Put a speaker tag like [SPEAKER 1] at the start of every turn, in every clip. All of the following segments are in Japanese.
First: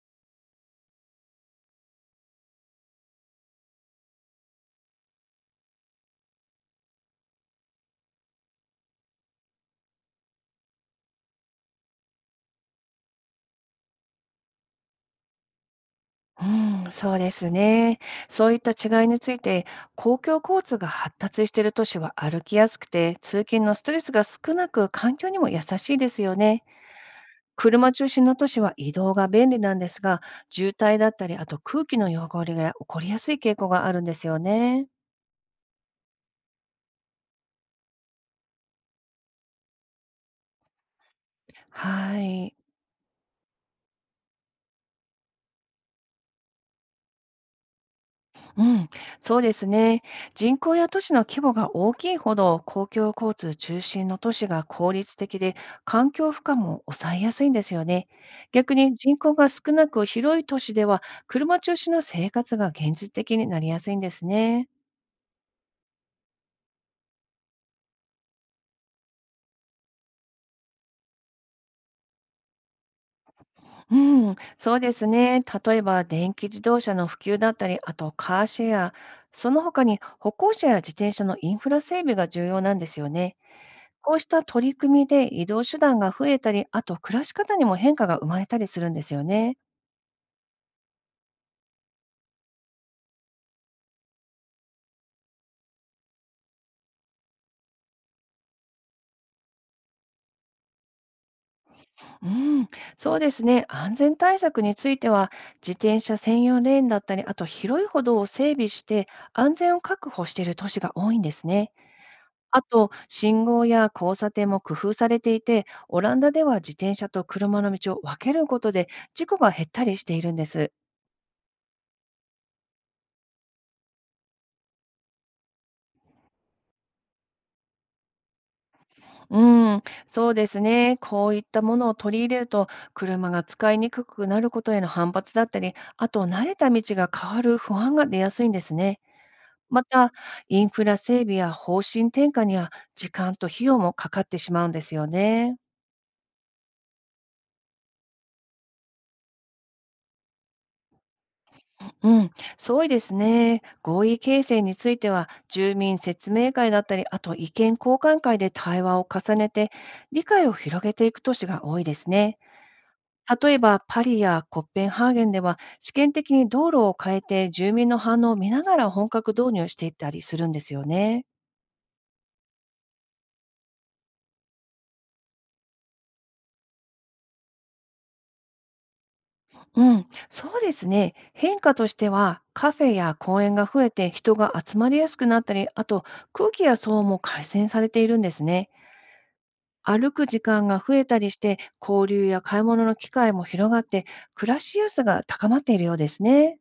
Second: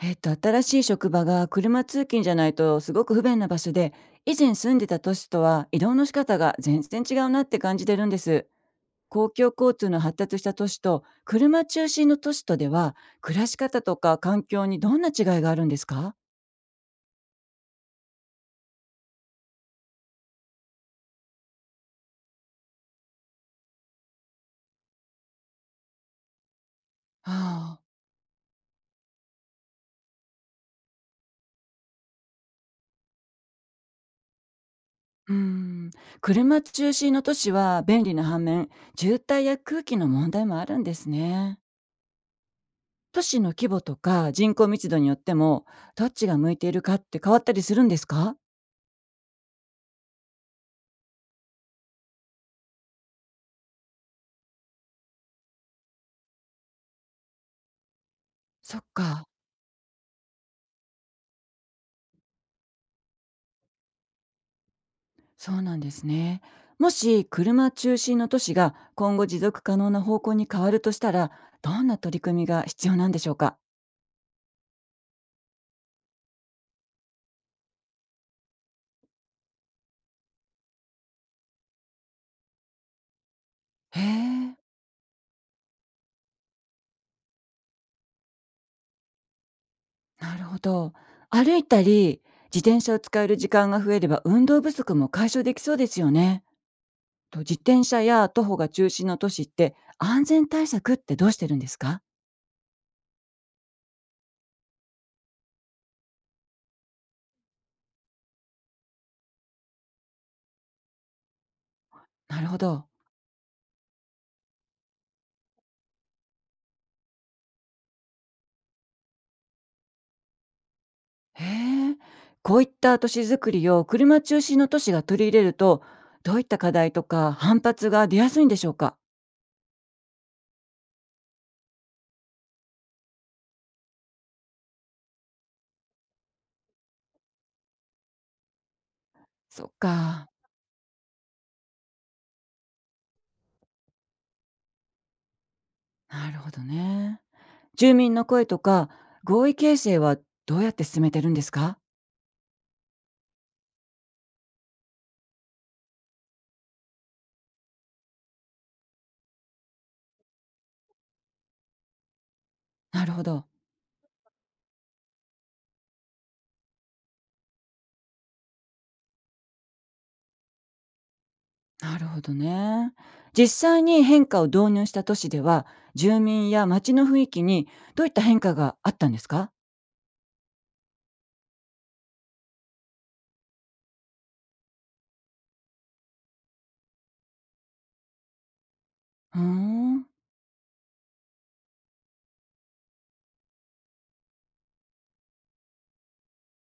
[SPEAKER 1] 新しい職場が車通勤じゃないとすごく不便な場所で、以前住んでた都市とは移動の仕方が全然違うなって感じてるんです。公共交通の発達した都市と車中心の都市とでは、暮らし方とか環境にどんな違いがあるんですか？
[SPEAKER 2] うん、そうですね。そういった違いについて、公共交通が発達している都市は歩きやすくて、通勤のストレスが少なく、環境にも優しいですよね。
[SPEAKER 1] ああ、
[SPEAKER 2] 車中心の都市は移動が便利なんですが、渋滞だったり、あと空気の汚れが起こりやすい傾向があるんですよね。
[SPEAKER 1] うーん。車中心の都市は便利な反面、渋滞や空気の問題もあるんですね。
[SPEAKER 2] はい。
[SPEAKER 1] 都市の規模とか人口密度によっても、どっちが向いているかって変わったりするんですか？
[SPEAKER 2] うん、そうですね。人口や都市の規模が大きいほど、公共交通中心の都市が効率的で、環境負荷も抑えやすいんですよね。逆
[SPEAKER 1] そっ
[SPEAKER 2] に人
[SPEAKER 1] か。
[SPEAKER 2] 口が少なく広い都市では、車中心の生活が現実的になりやすいんですね。
[SPEAKER 1] そうなんですね。もし車中心の都市が今後持続可能な方向に変わるとしたら、どんな取り組みが必要なんでしょうか？
[SPEAKER 2] うん、そうですね。例えば、電気自動車の普及だったり、あとカーシェア、その他に歩行者や自転車のインフラ整備が重要なんですよね。
[SPEAKER 1] へ
[SPEAKER 2] こうした
[SPEAKER 1] え、
[SPEAKER 2] 取り組みで移動手段が増えたり、あと暮らし方にも変化が生まれたりするんですよね。
[SPEAKER 1] なるほど。歩いたり、自転車を使える時間が増えれば運動不足も解消できそうですよね。と自転車や徒歩が中心の都市って安全対策ってどうしてるんですか？
[SPEAKER 2] うん、そうですね。安全対策については、自転車専用レーンだったり、あと広い歩道を整備して安全を確保している都市が多いんですね。
[SPEAKER 1] なるほ
[SPEAKER 2] あ
[SPEAKER 1] ど。
[SPEAKER 2] と、信号や交差点も工夫されていて、オランダでは自転車と車の道を分けることで事故が減ったりしているんです。
[SPEAKER 1] へえ、こういった都市づくりを車中心の都市が取り入れると、どういった課題とか反発が出やすいんでしょうか？
[SPEAKER 2] うん、そうですね。こういったものを取り入れると、車が使いにくくなることへの反発だったり、あと慣れた道が変わる不安が出やすいんですね。
[SPEAKER 1] そっ
[SPEAKER 2] また、
[SPEAKER 1] か、
[SPEAKER 2] インフラ整備や方針転換には時間と費用もかかってしまうんですよね。
[SPEAKER 1] なるほどね。住民の声とか合意形成はどうやって進めてるんですか？
[SPEAKER 2] うん、そうですね。合意形成については、住民説明会だったり、あと意見交換会で対話を重ねて、理解を広げていく都市が多いですね。
[SPEAKER 1] なるほど。
[SPEAKER 2] 例えばパリやコッペンハーゲンでは試験的に道路を変えて住民の反応を見ながら本格導入していったりするんですよね。
[SPEAKER 1] なるほどね。実際に変化を導入した都市では、住民や街の雰囲気にどういった変化があったんですか？
[SPEAKER 2] うん、そうですね。変化としてはカフェや公園が増えて人が集まりやすくなったり、あと空気や騒音も改善されているんですね。
[SPEAKER 1] うーん、
[SPEAKER 2] 歩く時間が増えたりして交流や買い物の機会も広がって暮らしやすさが高まっているようですね。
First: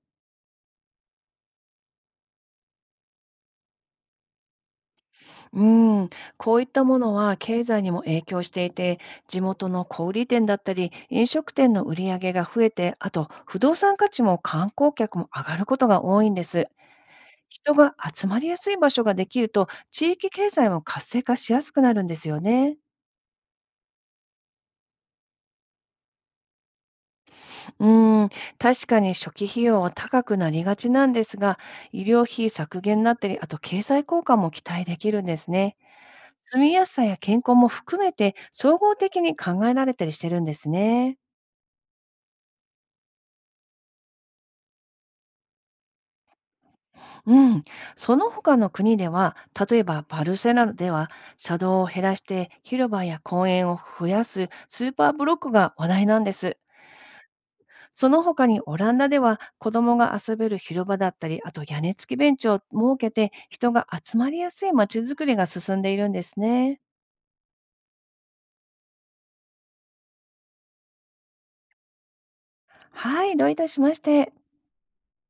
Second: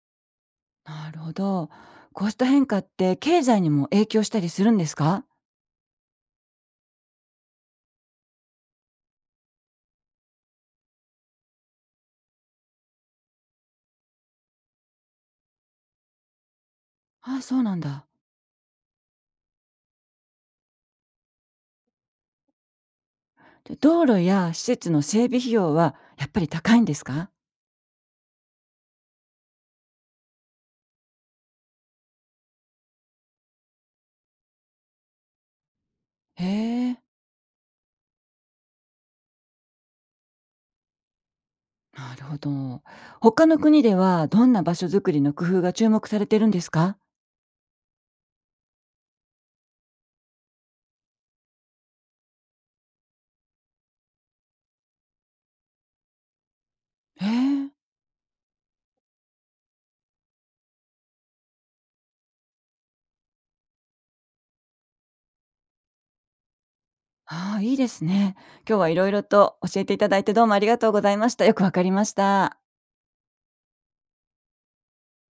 [SPEAKER 1] なるほど。こうした変化って経済にも影響したりするんですか？
[SPEAKER 2] うん、こういったものは経済にも影響していて、地元の小売店だったり、飲食店の売り上げが増えて、あと不動産価値も観光客も上がることが多いんです。
[SPEAKER 1] あ、そう
[SPEAKER 2] 人
[SPEAKER 1] なん
[SPEAKER 2] が
[SPEAKER 1] だ。
[SPEAKER 2] 集まりやすい場所ができると、地域経済も活性化しやすくなるんですよね。
[SPEAKER 1] で道路や施設の整備費用はやっぱり高いんですか？
[SPEAKER 2] うん、確かに初期費用は高くなりがちなんですが、医療費削減になったり、あと経済効果も期待できるんですね。
[SPEAKER 1] へ
[SPEAKER 2] 住みやす
[SPEAKER 1] え。
[SPEAKER 2] さや健康も含めて、総合的に考えられたりしてるんですね。
[SPEAKER 1] なるほど。他の国ではどんな場所づくりの工夫が注目されてるんですか？
[SPEAKER 2] うん。その他の国では、例えばバルセロナでは、車道を減らして広場や公園を増やすスーパーブロックが話題なんです。
[SPEAKER 1] へえ。
[SPEAKER 2] その他にオランダでは、子供が遊べる広場だったり、あと屋根付きベンチを設けて、人が集まりやすい街づくりが進んでいるんですね。
[SPEAKER 1] ああ、いいですね。今日はいろいろと教えていただいてどうもありがとうございました。よくわかりました。
[SPEAKER 2] はい、どういたしまして。